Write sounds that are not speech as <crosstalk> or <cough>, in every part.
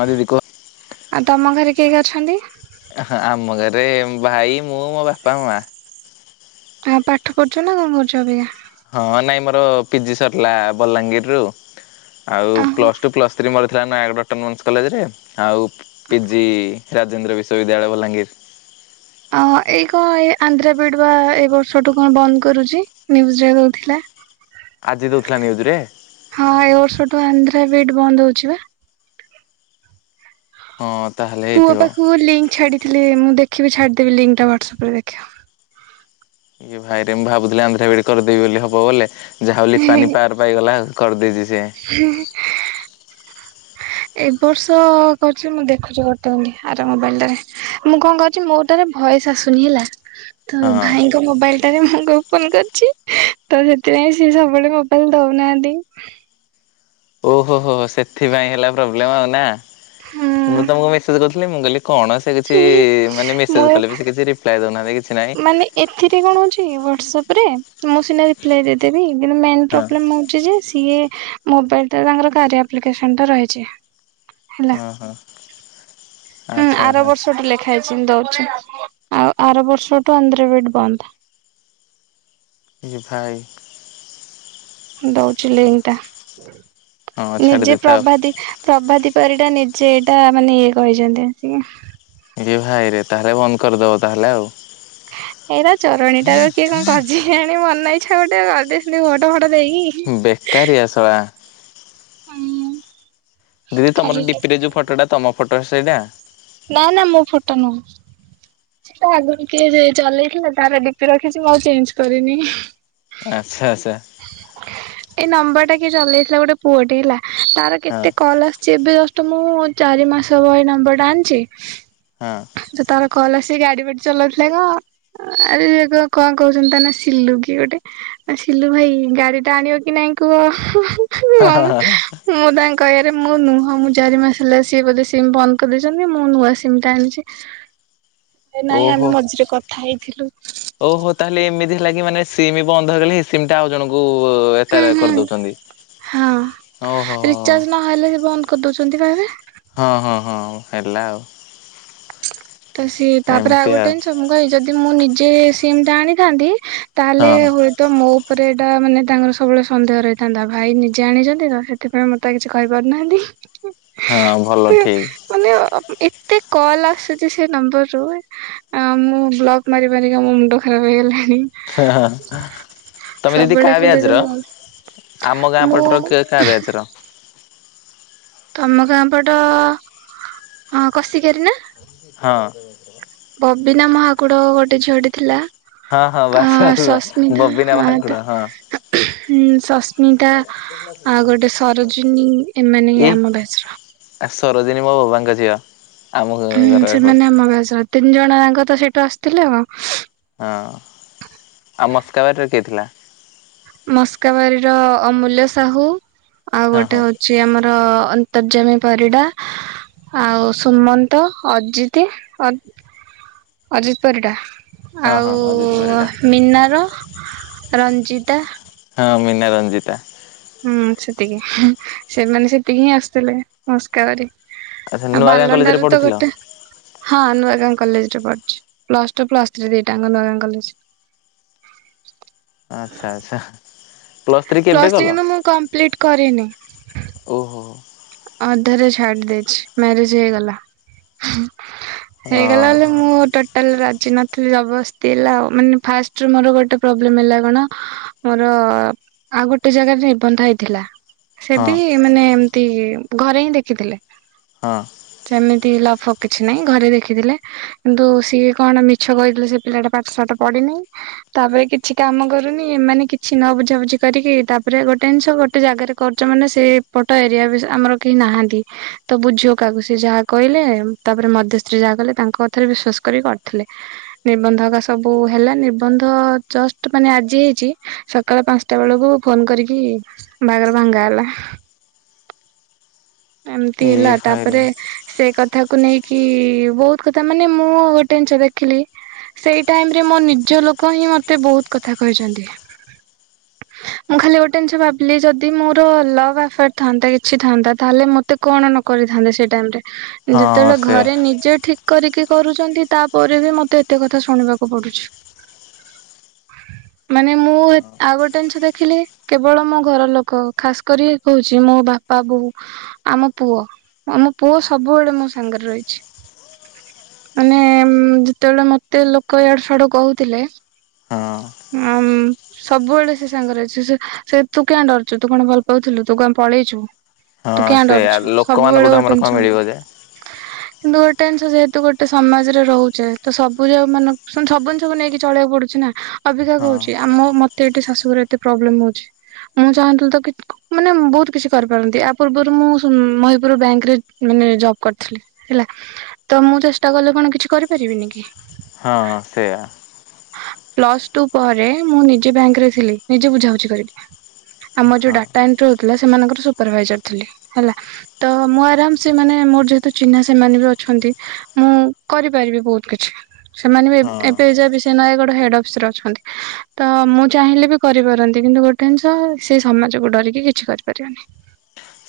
ହାଲି ରିକର୍ ଆଉ ତମ ଘରେ କିଏ କିଏ ଅଛନ୍ତି? ହ ଆମ ଘରେ ଭାଇ ମୁଁ ମୋ ବାପା ମା। ତମେ ପାଠ ପଢୁଛ ନା କଣ କରୁଛ ଅବିକା? ହଁ ନାଇଁ ମୋର ପିଜି ସରିଲା ବଲାଙ୍ଗୀରରୁୁ। ଆଉ ପ୍ଲସ୍ ଟୁ ପ୍ଲସ୍ ଥ୍ରୀ ମୋର ଥିଲା ନୟାଗଡ଼ ଅଟୋନମେନ୍ସ କଲେଜରେ ଆଉ ପି ଜି ରାଜେନ୍ଦ୍ର ବିଶ୍ୱବିଦ୍ୟାଳୟ ବଲାଙ୍ଗୀର। ଅ ଏଇ କଣ ଏଇ ଆନ୍ଧ୍ର ବିିଡ ବା ଏଇ ବର୍ଷଠୁ କଣ ବନ୍ଦ କରୁଛି ନିଉଜରେ ଦଉଥିଲା। ହ ଆଜି ଦଉଥିଲା ନ୍ୟୁଜରେ? ହଁ ଏ ବର୍ଷ ଠୁ ଆନ୍ଧ୍ରା ବିଡ୍ ବନ୍ଦ ହଉଛି ବା? ହଁ ତାହେଲେ ପୁଅ ହେଇଥିବ। ପାଖକୁ ଲିଙ୍କ ଛାଡି ଥିଲି ମୁଁ ଦେଖିବି ଛାଡି ଦେବି ଲିଙ୍କଟା ହ୍ୱାଟ୍ସଆପରେ ଦେଖିବ। ଇଏ ଭାଇରେ ମୁଁ ଭାବୁଥିଲି ଆନ୍ଧ୍ର ବିଡି କରିଦେବି ବୋଲି ହବ ବୋଲେ ଯାହା ହଉ ଲିପା ନିପାର ପାଇଗଲା କରିଦେଇଛି ସେ ହୁଁ ହୁଁ। ଏ ବର୍ଷ କରୁଛି ମୁଁ ଦେଖୁଛି ଗୋଟେ ମିନିଟ୍ ଆର ମୋବାଇଲଟାରେ। ମୁଁ କଣ କରୁଛି ମୋଟାରେ ଭଏସ ଆସୁନି ହେଲା ତ ହଁ ଭାଇ ମୋବାଇଲଟାରେ ମୁଁ ଓପନ କରିଛି ତ ସେଥିପାଇ ସିଏ ସବୁବେଳେ ମୋବାଇଲ ଦଉନାହାନ୍ତି। ଓହୋ ହୋ ହୋ ସେଥିପାଇଁ ହେଲା ପ୍ରୋବ୍ଲେମ ଆଉ ନା ମୁଁ ତମକୁ ମେସେଜ କରୁଥି ମୁଁ କହିଲି କଣ ସେ କିଛି ହୁଁ ମାନେ ମୁଁ ମେସେଜ କଲେ ବି ସେ କିଛି ରିପ୍ଲାଏ ଦଉନାହାନ୍ତି କିଛି ନାହିଁ। ମାନେ ଏଥିରେ କଣ ହଉଛି ହ୍ଵାଟସପରେ ମୁଁ ସିନା ରିପ୍ ରିପ୍ଲାଏ ଦେଇଦେବି କିନ୍ତୁ ମେନ୍ ହଁ ପ୍ରୋବ୍ଲେମ ହଉଛି ଯେ ସିଏ ମୋବାଇଲଟା ତାଙ୍କର କାର୍ୟା ଆପ୍ଲିକେସନଟା ରହିଛି। ହେଲା। ହଁ ହଁ। ହୁଁ ଆଚ୍ଛା ଆର ଆଚ୍ଛା ବର୍ଷଠୁ ଲେଖା ହେଇଛି ଦଉଛି ଆଉ ଆର ବର୍ଷଠୁ ଆନ୍ଧ୍ରବିଏଡ ବନ୍ଦ। ଏ ଭାଇ ଦଉଛି ଲିଙ୍କ୍ ଟା ହଁ ଛାଡି ନିଜେ ଦେଇଥାଉ। ପ୍ରଭାତି ପ୍ରଭାତିି ପରିଡ଼ା ନିଜେ ଏଇଟା ମାନେ ଇଏ କହିଛନ୍ତି ଆଜ୍ଞା। ଏ ଭାଇରେ ତାହେଲେ ବନ୍ଦ କରିଦେବ ତାହେଲେ ଆଉ ଏଇରା ଚୋରୋଣୀଟା ବା କିଏ କଣ କରିକି ଆଣି ମନଇଛା ଗୋଟେ କରିଦେଇ ସେ ଫଟୋ ଫଟୋ ଦେଇକି ହେ ଶଳା ହଁ ମୁଁ। ଦିଦି ତମର ଡିପିରେ ଯୋଉ ଫଟୋଟା ତମ ଫଟୋ ସେଇଟା? ନା ନା ମୋ ଫଟୋ ନୁହଁ। ସେଟା ଆଗରୁ କିଏ ଦେଇଥିଲା। ତାର ଡିପି ରଖିଚି ମୁଁ ଆଉ ଚେଞ୍ଜ କରିନି। ଆଚ୍ଛା ଆଚ୍ଛା। ଏଇ ନମ୍ବର ଟା କିଏ ଚଲେଇଥିଲା ଗୋଟେ ପୁଅଟେ ହେଲା। ତାର ହଁ। କେତେ କଲ୍ ଆସ ଚି। ଏବେ ଜଷ୍ଟ୍ ମୁଁ ଚାରି ମାସ ହେବ ଏ ନମ୍ବରଟା ଆଣିଚି। ହଁ। ଯେତେବେଳେ କହଲା ସେ ଗାଡି ବାଡି ଚଲଉଥିଲେ କନ୍? ଆରେ ଆରେ ରେ ତମେ କଣ କହୁଚନ୍ତି ତା ନା ସିଲୁ କି ଗୋଟେ ଆ ସିଲୁ ଭାଇ ଗାଡି ଟା ଆଣିବ କି ନାଇଁ କୁହ। ହଁ ହଁ ହ ହଁ ମୁଁ ତାଙ୍କ କରିବାରେ ମୁଁ ନୁହଁ ମୁଁ ଚାରି ମାସ ହେଲା ସିଏ ବୋଧେ ସିମ୍ ବନ୍ଦ କରିଦେଇଚନ୍ତି ମୁଁ ନୂଆ ସିମ୍ ଟା ଆଣିଚି। ଏ ନାଇଁ ଓହୋ। ଆମେ ମଝିରେ କଥା ହେଇଥିଲୁ। ଓହୋ ତାହେଲେ ଏମିତି ହେଲା କି ମାନେ ସିମ ବନ୍ଦ ହେଇଗଲେ ସିମ୍ ଟା ଆଉ ଜଣଙ୍କୁ ହୁଁ ଏତାରେ ହୁଁ କରିଦଉଚନ୍ତି ଓହୋ ହୋ। ହଁ ହେଲେ ସେ ବନ୍ଦ କରିଦଉଚନ୍ତି ବା ଏଇଁ ରା। ହଁ ହଁ ହଁ ହେଲା ଆଉ। ତ ସିଏ ତାପରେ ଆଉ ଗୋଟେ ଏ ଯଦି ମୁଁ ନିଜେ ସିମ୍ ଟା ଆଣିଥାନ୍ତି ହଁ ତାହେଲେ ହୁଏତ ମୋ ଉପରେ ଏଇଟା ମାନେ ତାଙ୍କର ସବୁବେଳେ ସନ୍ଦେହ ରହିଥାନ୍ତା। ଭାଇ ନିଜେ ଆଣିଛନ୍ତି ତ ସେ ସେଥିପାଇଁ ମତେ ଆଉ କିଛି କହିପାରୁନାହାନ୍ତି। ହଁ ଭଲ ଠିକ୍। ମାନେ ଏତେ କଲ ଆସୁ ଚି ସେ ନମ୍ବରରୁୁ ଅ ମୁଁ ବ୍ଲକ୍ ମାରିମାରିକା ମୋ ମୁଣ୍ଡ ଖରାପ ହେଇଗଲାଣି। ହ ହ ତମେ ଦିଦି ସବୁବେଳେ କା ଖାଲି ବ୍ୟାଚ୍ ର? ଆମ ଗାଁ ମୁଁ ପଟର କ କା ବ୍ୟାଚ୍ ର? ତମ ଗାଁ ପଟ ହ କସିକିଆରୀ ନା? ହଁ। ବବିନା ମହାକୁଡ ଗୋଟେ ଝିଅଟେ ଥିଲା। ହଁ ହଁ ଆ ବାସ ବାସ ବା ବବିନା ମହାକୁଡ ହଁ। ହୁଁ ସସ୍ମିତା ଆଉ ଗୋଟେ ସରୋଜିନୀ ଏମାନେ ଏ ଆମ ବ୍ୟାଚ୍ ର। ଆ ସରୋଜିନୀ ମୋ ବୋବାଙ୍କ ଝିଅ। ଆମ ହୁଁ ଘର ଏପଟ ସେମାନେ ଆମ ବ୍ୟାଚ୍ ର। ତିନି ଜଣଆଙ୍କ ତ ସେଇଠୁ ଆସିଥିଲେ ଆଉ। ହଁ ଆମ ସ୍କାବାରର କିଏ ଥିଲା। ମସ୍କାବାରି ର ଅମୂଲ୍ୟ ସାହୁ ଆଉ ହଁ ଗୋଟେ ହଁ ହଉ ଚି ଆମର ଅନ୍ତର୍ଜାମ ପରିଡା। ଆଉ ସୁମନ୍ତ ଅଜିତି ଅ ଅଜିତ୍ ପରିଡ଼ା। ହଁ ହଁ ଅଜିତ ଆଉ ପରିଡ଼ା ମିନାର ରଞ୍ଜିତା। ହଁ ମିନା ରଞ୍ଜିତା। ହୁଁ ସେତିକି। ସେମାନେ ସେତିକି ହିଁ ଆସିଥିଲେ ମସ୍କାବାରି। ଆଚ୍ଛା ଆ ନୂଆ ଗାଁ କଲେଜରେ ବାଲଣ୍ଡାର ତ ପଢୁଥିଲ? ଗୋଟେ। ହଁ ନୂଆ ଗାଁ କଲେଜ ରେ ପଢୁଚି। ପ୍ଲସ ଟୁ ପ୍ଲସ ଥ୍ରୀ ଦିଟାଙ୍କ ନୂଆ ଗାଁ କଲେଜ। ଆଚ୍ଛା ଆଚ୍ଛା। ପ୍ଲସ୍ କେବେ ପ୍ଲସ୍ କଲ? ଥ୍ରୀ କିନ୍ତୁ ମୁଁ କମ୍ପ୍ଲିଟ୍ କରିନି। ଓହୋ। ଅଧାରେ ଛାଡି ଦେଇଚି ମ୍ୟାରେଜ ହେଇଗଲା। ହଁ ହଁ ହେଇଗଲା ବୋଲି ମୁଁ ଟୋ ଟାଲ ରାଜି ନଥିଲି ଜବସ୍ତି ହେଲା ଆଉ। ମାନେ ଫାଷ୍ଟରେ ମୋର ଗୋଟେ ପ୍ରୋବ୍ଲେମ ହେଲା କଣ ମୋର ଆଉ ଗୋଟେ ଜାଗାରେ ନିର୍ବନ୍ଧ ହେଇଥିଲା। ସେ ହଁ ବି ମାନେ ଏମତି ଘରେ ହିଁ ଦେଖିଥିଲେ। ହଁ। ସେମିତି ଲଭ ଫବ କିଛି ନାହିଁ ଘରେ ଦେଖିଥିଲେ। କିନ୍ତୁ ସିଏ କଣ ମିଛ କହିଥିଲେ, ସେ ପିଲାଟା ପାଠ ସାଠ ପଡିିନାଇଁ। ତାପରେ କିଛି କାମ କରୁନି। ଏମାନେ କିଛି ନ ବୁଝାବୁଝି କରିକି ତାପରେ ଗୋଟେ ଜିନ୍ସ ଗୋଟେ ଜାଗାରେ କର୍ଜ ମାନେ ସେ ପ ତ ଏରିଆ ବିସ ଆମର କେହି ନାହାନ୍ତି ତ ବୁଝିବ କାକୁ ସିଏ ଯାହା କହିଲେ ତାପରେ ମଧ୍ୟସ୍ତ୍ରୀ ଯାହା କଲେ ତାଙ୍କ ଏଥିରେ ବିଶ୍ଵାସ କରି କରିଥିଲେ। ନିର୍ବନ୍ଧକ ସବୁ ହେଲା ନିର୍ବନ୍ଧ ଜଷ୍ଟ ମାନେ ଆଜି ହେଇଛି ସ ସକାଳ ପାଞ୍ଚଟା ବେଳକୁ ଫୋନ କରିକି ବାହାଘର ଭାଙ୍ଗା ହେଲା। ଏମ୍ତି ଏ ହେଲା ଭାଇରେ ତାପରେ। ସେଇ କଥାକୁ ନେଇକି ବହୁତ କଥା ମାନେ ମୁଁ ଗୋଟେ ଜିନ୍ଷ ଦେଖିଲି। ସେଇ ଟାଇମ ରେ ମୋ ନିଜ ଲୋକ ହିଁ ମତେ ବହୁତ କଥା କହିଛନ୍ତି। ମୁଁ ଖାଲି ଗୋଟେ ଜିନ୍ଷ ଭାବିଲି ଯଦି ମୋର ଲଭ ଆଫେୟାର ଥାନ୍ତା କିଛି ଥାନ୍ତା ତାହେଲେ ମତେ କଣ ନ କରିଥାନ୍ତେ ସେ ଟାଇମ ରେ ହଁ ଯେତେବେଳେ ସେୟା ଘରେ ନିଜେ ଠିକ୍ କରିକି କରୁଛନ୍ତି ତା ପରେ ବି ମତେ ଏତେ କଥା ଶୁଣିବାକୁ ପଡୁଛି। ମାନେ ମୁଁ ଆଉ ଗୋଟେ ଜିନ୍ଷ ଦେଖିଲି କେବଳ ମୋ ଘର ଲୋକ ଖାସ କରି କହୁଛି ମୋ ବାପା ବୋଉ। ଆମ ପୁଅ ଆମ ପୁଅ ସବୁବେଳେ ମୋ ସାଙ୍ଗରେ ରହିଛି। ମାନେ ଯେତେବେଳେ ମତେ ଲୋକ ୟାଡୁ ସାଡୁ କହୁଥିଲେ। ହଁ ଉମଁ ସବୁବେଳେ ସେ ସାଙ୍ଗରେ ଅଛି ସେ ସେ ତୁ କିଆଁ ଡରଛୁ ତୁ କଣ ଭଲ ପାଉଥିଲୁ ତୁ କଣ ପଳେଇଛୁ। ତୁ ହଁ କିଆଁ ସେୟା ଡରୁଛୁ ସବୁବେଳେ ଲୋକମାନଙ୍କଠୁ ଆମର କଣ ଗୋଟେନସନ୍। ମିଳିବ ଯେ କିନ୍ତୁ ଗୋଟେ ଜିନ୍ଷ ଯେହେତୁ ଗୋଟେ ସମାଜ ରେ ରହୁଛେ ତ ସବୁ ଯଉ ମାନଙ୍କ ସବୁ ଜିନ୍ଷ କୁ ନେଇକି ଚଳେଇଆକୁ ପଡୁଛି। ଚିନା ଅବିକା ହଁ କହୁଛି ଆମୋ ମ ଏଇଟି ଶାଶୁଘର ଏତେ ପ୍ରୋବ୍ଲେମ ହଉଛି। ମୁଁ ଚାହିଥିଲି ତ କି ମାନେ ବହୁତ କିଛି କରିପାରନ୍ତି। ଆ ପୂର୍ବରୁ ମୁଁ ମହିପୁରୁ ବ୍ୟାଙ୍କ ରେ ମାନେ ଜବ୍ କରିଥିଲି ହେଲା। ତ ମୁଁ ଚେଷ୍ଟା କଲେ କଣ କିଛି କରିପାରିବିିନି କି। ହଁ ସେଇୟା। ପ୍ଲସ ଟୁ ପରେ ମୁଁ ନିଜେ ବ୍ୟାଙ୍କରେ ଥିଲି ନିଜେ ବୁଝାବୁଝି କରିକି। ଆମର ଯୋଉ ହଁ ଡାଟା ଏଣ୍ଟ୍ରି ହଉଥିଲା ସେମାନଙ୍କର ସୁପରଭାଇଜର ଥିଲି ହେଲା। ତ ମୁଁ ଆରାମ ସେ ମାନେ ମୋର ଯେହେତୁ ଚିହ୍ନା ସେମାନେ ବି ଅଛନ୍ତି। ମୁଁ କରିପାରିବି ବହୁତ କିଛି ସେମାନେ ବି ହଁ ଏବେ ଯା ବି ସେ ନୟାଗଡ଼ ହେଡ୍ ଅଫିସ ରେ ଅଛନ୍ତି। ତ ମୁଁ ଚାହିଁଲେ ବି କରିପାରନ୍ତି କିନ୍ତୁ ଗୋଟେ ଜିନିଷ ସେ ସମାଜକୁ ଡରିକି କିଛି କରିପାରିବନି।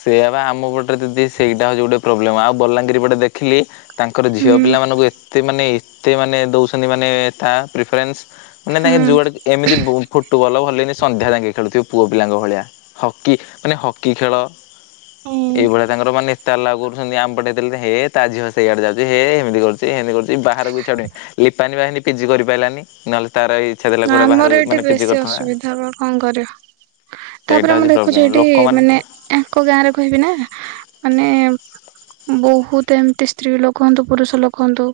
ସେଇଆ ବା ଆମ ପଟରେ ଯଦି ସେଇଟା ହଉଛି। ଗୋଟେ ପ୍ରୋବ୍ଲେମ ଆଉ ବଲାଙ୍ଗୀର ପଟେ ଦେଖିଲି ତାଙ୍କର ଝିଅ ହୁଁ ପିଲାମାନଙ୍କୁ ଏତେ ମାନେ ଏତେ ମାନେ ଦଉଛନ୍ତି ମାନେ ତା ପ୍ରିଫରେନ୍ସ ମାନେ ହୁଁ ତାଙ୍କେ ଯୁଆଡେ ଏମିତି ଫୁଟୁବଲ ଭଲନି ସନ୍ଧ୍ୟା ଯାଙ୍ଗେ ଖେଳୁଥିବେ। ପୁଅ ପିଲାଙ୍କ ଭଳିଆ ହକି ମାନେ ହକି ଖେଳ ହୁଁ ଏଇଭଳିଆ ତାଙ୍କର ମାନେ ତାଲା କରୁଛନ୍ତି ଆମପଟେ ଦେଇଥିଲେ ହେ ତା ଝିଅ ସେଇଆଡ଼େ ଯାଉଛି ହେ ଏମିତି କରୁଛି ଏମିତି କରୁଛି ବାହାରକୁ ଛାଡ଼ନି। ଲିପାନୀ ବାହିନୀ ପିଜି କରି ପାରଲାନି। ଆମର ଏଇଠି ପିଜି ବେଶୀ କରିଥାନ୍ତା ଅସୁବିଧା ବା କଣ କରିବା? ସେଇଟା ତାପରେ ହଉଛି ମୁଁ ଦେଖୁଛି ପ୍ରୋବ୍ଲେମ ଏଠି ଲୋକମାନେ ମାନେ ତ ଙ୍କ ଗାଁ ରେ କହିବି ନା ମାନେ ବହୁତ ଏମିତି ସ୍ତ୍ରୀ ଲୋକ ହନ୍ତୁ ପୁରୁଷ ଲୋକ ହୁନ୍ତୁ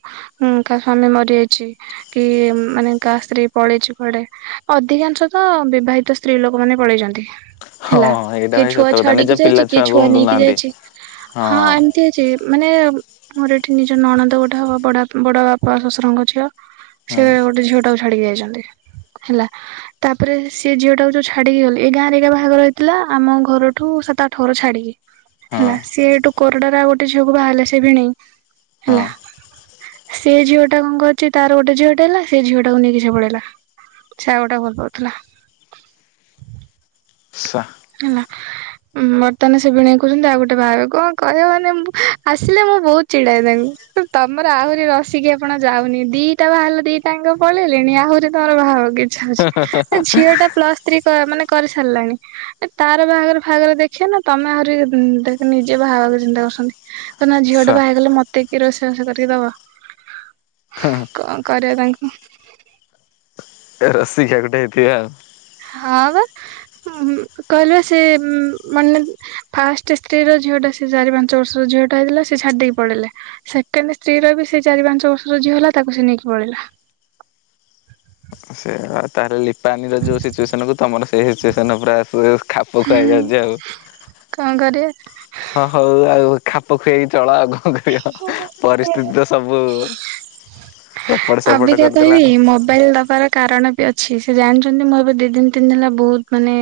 କା ସ୍ଵାମୀ ମରିଯାଇଛି। କି ମାନେ ଗା ସ୍ତ୍ରୀ ପଳେଇଚୁ କୁଆଡେ ଅଧିକାଂଶ ତ ବିବାହିତ ସ୍ତ୍ରୀ ଲୋକମାନେ ପଳେଇଛନ୍ତି। ହେଲା ହଁ ଏଇଟା କିଏ ଭାଇ ଛୁଆ ସତ କଥା ନିଜ ଛାଡିକି ପିଲା ଯାଇଛି କିଏ ଛୁଆଙ୍କୁ ଛୁଆ ନେଇକି ଉଣ୍ଡୁନାହାନ୍ତି ଯାଇଛି ହଁ ଏମିତି। ସେ ମାନେ ମୋର ଏଠି ନିଜ ନଣଦ ଗୋଟେ ହବ ବଡ ବଡ ବାପା ଶଶୁରଙ୍କ ଝିଅ ସେ ହଁ ଗୋଟେ ଝିଅ ଟାକୁ ଛାଡିକି ଯାଇଛନ୍ତି ହେଲା। ତାପରେ ସେିଏ ଝିଅ ଟାକୁ ଯୋଉ ଛାଡିକି ଗଲେ ଏଇ ଗାଁରେ ଏକା ବାହାଘର ହେଇଥିଲା ଆମ ଘରଠୁ ସାତ ଆଠ ଘର ଛାଡିକି। ହଁ ହେଲା ସିଏ ଏଇଠୁ କୋରଡ ର ଆଉ ଗୋଟେ ଝିଅକୁ ବାହାରିଲା ସେ ବି ନେଇ ହଁ ହେଲା। ସେ ଝିଅଟା କଣଛି ତାର ଗୋଟେଝଅଟା ହେଲା ସେ ଝିଅଟାକୁ ନେଇକି ପଳେଇଲା। ସେଆ ଗୋଟା ଭଲ ପାଉଥିଲା। ସା ହେଲା। ବର୍ତ୍ତମାନ ସେ ଭିଣେଇ କହୁଛନ୍ତି ଆଉ ଗୋଟେ ଭାଇ କଣ କହିବ ମାନେ ଆସିଲେ ମୁଁ ବହୁତ ଚିଡାଦଙ୍କୁ ତମର ଆହୁରି ରସିକିଆ ପଣ ଯାଉନି ଦିଟା ବାଲ ଦିଟାଙ୍କ ପଳେଇଲେଣି ଆଉଛି ତୋର ବାହାହବାକୁ ଇ ଏ ଝିଅଟା ପ୍ଲସ୍ ଥ୍ରୀ ମାନେ କରିସାରିଲାଣି। ଏ ତାର ବାହାଘର ଫାହାଘର ଦେଖିବ ନା ତମେ ଆହୁରି ଦେ ନିଜେ ବାହାଘରେ ଚିନ୍ତା କରୁଛନ୍ତି? କଣ ନା ସା ଝିଅଟା ବାହାଗଲେ ମତେ କିଏ ରୋଷେଇବାସ କରିକି ଦବ? ହଁ କଣ କରିବା ପାଇଁ କହ? ରସିକିଆ ଗୋଟେ ହେଇଥିବ ଆଉ ହଁ ବା। କହିଲେ ସେ ମାନେ ଫାଷ୍ଟ ସ୍ତ୍ରୀର ଝିଅଟା ସେ ସେ ଚାରି ପାଞ୍ଚ ବର୍ଷ ଝିଅଟା ହେଇଥିଲା ସେ ଛାଡ଼ିଦେଇକି ପଳେଇଲେ? ସେକେଣ୍ଡ ସ୍ତ୍ରୀ ର ବି ସେ ଚାରି ପାଞ୍ଚ ବର୍ଷର ଝିଅ ହେଲା ତାକୁ ସେ ନେଇକି ପଳେଇଲା। ସେ ତାହେଲେ <inaudible> ପାଣିର ଯୋଉ ସିଚୁଏସନକୁ ତମର ସେଇ ସିଚୁସନ ପୁରା ଆ ଖାପଖୁଆଇ ହୁଁ ହେଇଯାଉଛି ଆଉ କଣ କରିବି? ହଁ ହଉ ଆଉ ଖାପ ଖୁଆଇକି ଚଳ ଆଉ ପରିସ୍ଥିତି ତ ସବୁ ଏପଟ ସେପଟ ଅବିକା କରିଦେଲା କହିବି ମୋବାଇଲ ଦବାର କାରଣ ଅଛି ସେ ଜାଣିଛନ୍ତି ମୁଁ ଏବେ ଦି ଦିନ ତିନି ଦିନ ହେଲା ବହୁତ ମାନେ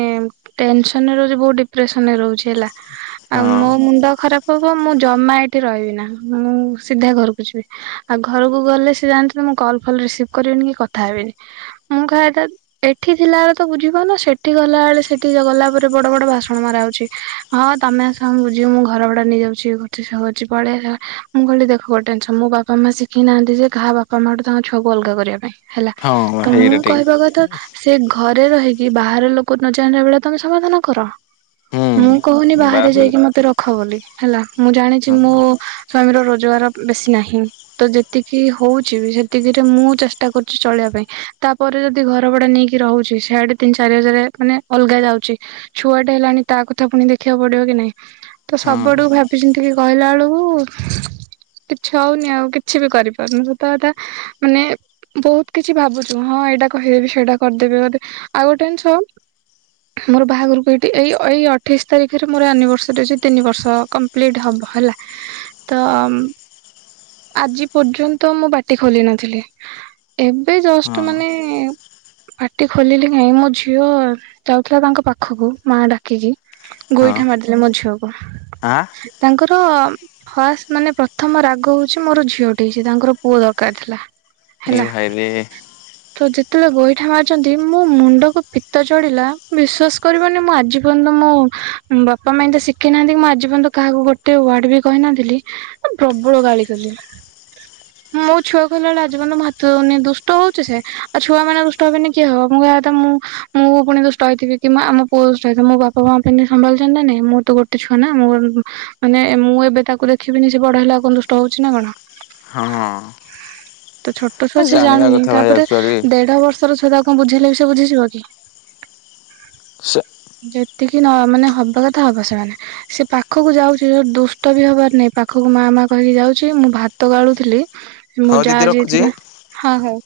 ଟେନସନରେ ରହୁଛି ବହୁତ ଡିପ୍ରେସନରେ ରହୁଛି ହେଲା। ଆଉ ମୋ ହଁ ମୁଣ୍ଡ ଖରାପ ହବ ମୁଁ ଜମା ଏଇଠି ରହିବିନି। ମୁଁ ସିଧା ଘରକୁ ଯିବି ଆଉ ଘରକୁ ଗଲେ ସ ଜାଣି ମୁଁ କଲ୍ ଫଲ ରିସିଭ୍ କରିବିନି କି କ ଥାହେବିନି ମୁଁ କହିବାକଥା। ଏଠି ଥିଲା ବଳେ ତ ବୁଝିପାରୁନ ସେଠି ଗଲାବେେଳେ ସେଠି ଗଲା ପରେ ବଡ ବଡ ଭାଷଣ ମରା ହଉଛି। ହଁ ତମେ ସଙ୍ଗୁ ବୁଝିବ ମୁଁ ଘର ଭଡା ନେଇଯାଉଛି ଇଏ ହଉଛି ସ କର ଅଛି ପଳେଇ ମୁଁ କହିଲି ଦେଖ ଟେନସନ ମୋ ବାପା ମା ଶିଖେଇ ନାହାନ୍ତି ଯେ କାହା ବାପା ମା ଠୁ ତାଙ୍କ ଛୁଆକୁ ଅଲଗା କରିବା ପାଇଁ। ହେଲା ହଁ ତ ମୁଁ ହେଇଟା ଠିକ କହିବା କଥା ସେ ଘରେ ରହିକି ବାହାର ଲୋକ ନ ଜାଣିଲା ଭଳିଆ ତମେ ସମାଧାନ କର। ମୁଁ କହୁନି ହୁଁ ବାହାରେ ବାସ ଯାଇକି ମତେ ରଖ ବୋଲି ହେଲା ମୁଁ ଜାଣିଛି ହଁ ମୁଁ ସ୍ଵାମୀର ରୋଜଗାର ବେଶୀ ନାହିଁ। ତ ଯେତିକି ହଉଛି ବି ସେତିକିରେ ମୁଁ ଚେଷ୍ଟା କରୁଛି ଚଳିବା ପାଇଁ ତାପରେ ଯଦି ଘର ଭଡା ନେଇକି ରହୁଛି ସେଆଡେ ତିନି ଚାରି ହଜାର ମାନେ ଅଲଗା ଯାଉଛି। ଛୁଆଟେ ହେଲାଣି ତା କଥା ପୁଣି ଦେଖିବାକୁ ପଡିବ କି ନାଇଁ ତ ହଁ ସବୁଆଡୁ ଭାବିି କି କହିଲା ବେଳକୁ ହ କିଛି ହଉନି ଆଉ କିଛି ବି କରିପାରୁନୁ ସତ କଥା ମାନେ ବହୁତ କିଛି ଭାବୁଛୁ ହଁ ଏଇଟା କହିଦେବି ସେଇଟା କରିଦେବି ଗୋଟେ ଆଉ ଗୋଟେ ଜିନିଷ ମୋର ବାହାଘରକୁ ଏଇଠି ଏଇ ଏଇ ଅଠେଇଶି ତାରିଖରେ ମୋର ଆନିଭର୍ସରୀ ତିନି ବର୍ଷ କମ୍ପ୍ଲିଟ୍ ହବ ହେଲା। ତ ଆଜି ପର୍ଯ୍ୟନ୍ତ ମୁଁ ପାଟି ଖୋଲି ନଥିଲି। ଏବେ ହଁ ଜଷ୍ଟ ମାନେ ପାଟି ଖୋଲିଲି କାଇଁ ମୋ ଝିଅ ଯାଉଥିଲା ତାଙ୍କ ପାଖକୁ ମା ଡାକିକି ଗୋଇଠା ମାରିଦେଲେ ମୋ ଝିଅକୁ। ହଁ। ତାଙ୍କର ଫାଷ୍ଟ ମାନେ ପ୍ରଥମ ରାଗ ହଉଛି ମୋର ଝିଅଟି ହେଇଛି ତାଙ୍କର ପୁଅ ଦରକାର ଥିଲା। ଏ ହେଲା ଭାଇରେ ତ ଯେତେବେଳେ ଗୋଇଠା ମାରିଛନ୍ତି ମୋ ମୁଣ୍ଡକୁ ପିତ୍ ଚଢିଲା ବିଶ୍ୱାସ କରିବନି ମୁଁ ଆଜି ପର୍ଯ୍ୟନ୍ତ ମୋ ବାପା ମା ତ ଶିଖି ନାହାନ୍ତି ମୁଁ ଆଜି ପର୍ଯ୍ୟନ୍ତ କାହାକୁ ଗୋଟେ ୱାର୍ଡ ବି କହିନଥିଲି ପ୍ରବଳ ଗାଳି କଲି। ମୁ ମୋ ଛୁଆ କହିଲ ବେଳେ ଆଜି ପର୍ଯ୍ୟନ୍ତ ହାତ ଦଉନି ଦୁଷ୍ଟ ହଉଛି ସେ ଆଉ ଛୁଆ ମାନେ ଦୁଷ୍ଟ ହବେନି କିଏ ହବ ମୁଁ କହ ମୁଁ ମୁଁ ପୁଣି ଦୁଷ୍ଟ ହେଇଥିବି, କି ଆମ ପୁଅ ଦୁଷ୍ଟ ହେଇଥିବ ମୋ ବାପା ମା କେମିତି ସମ୍ଭାଳିଚନ୍ତି ନା ନାଇଁ ମୁଁ ତ ଗୋଟେ ଛୁଆ ନା ମୋର ମାନେ ମୁଁ ଏ ବେ ତାକୁ ଦେଖିବିନି। ସେ ବଡ ହେଲେ ଆଉ କଣ ଦୁଷ୍ଟ ହଉଚି ନା କଣ? ହଁ। ତ ଛୋଟ ଛୁଆ ସେ ଜାଣିବା ଜାଣୁନି କଥା ଭାଇ ତାପରେ ଆକ୍ଚୁଆଲି ଦେଢ ବର୍ଷର ଛୁଆଟା କଣ ବୁଝେଇଲେ ବି ସେ ବୁଝିଯିବ କି? ସେ ଯେତିକି ନ ମାନେ ହବା କଥା ହବ ସେମାନେ ସେ ପାଖକୁ ଯାଉଚି ଯ ଦୁସ୍ କଷ୍ଟ ବି ହବାର ନାଇଁ ପାଖକୁ ମା ମା କହିକି ଯାଉଚି ମୁଁ ଭାତ ଗାଳୁଥିଲି। ମୁଁ ହଉ ଦିଦି ଯାହା ରଖୁଛି। ଯାଇଥିଲା ହଁ ହଉ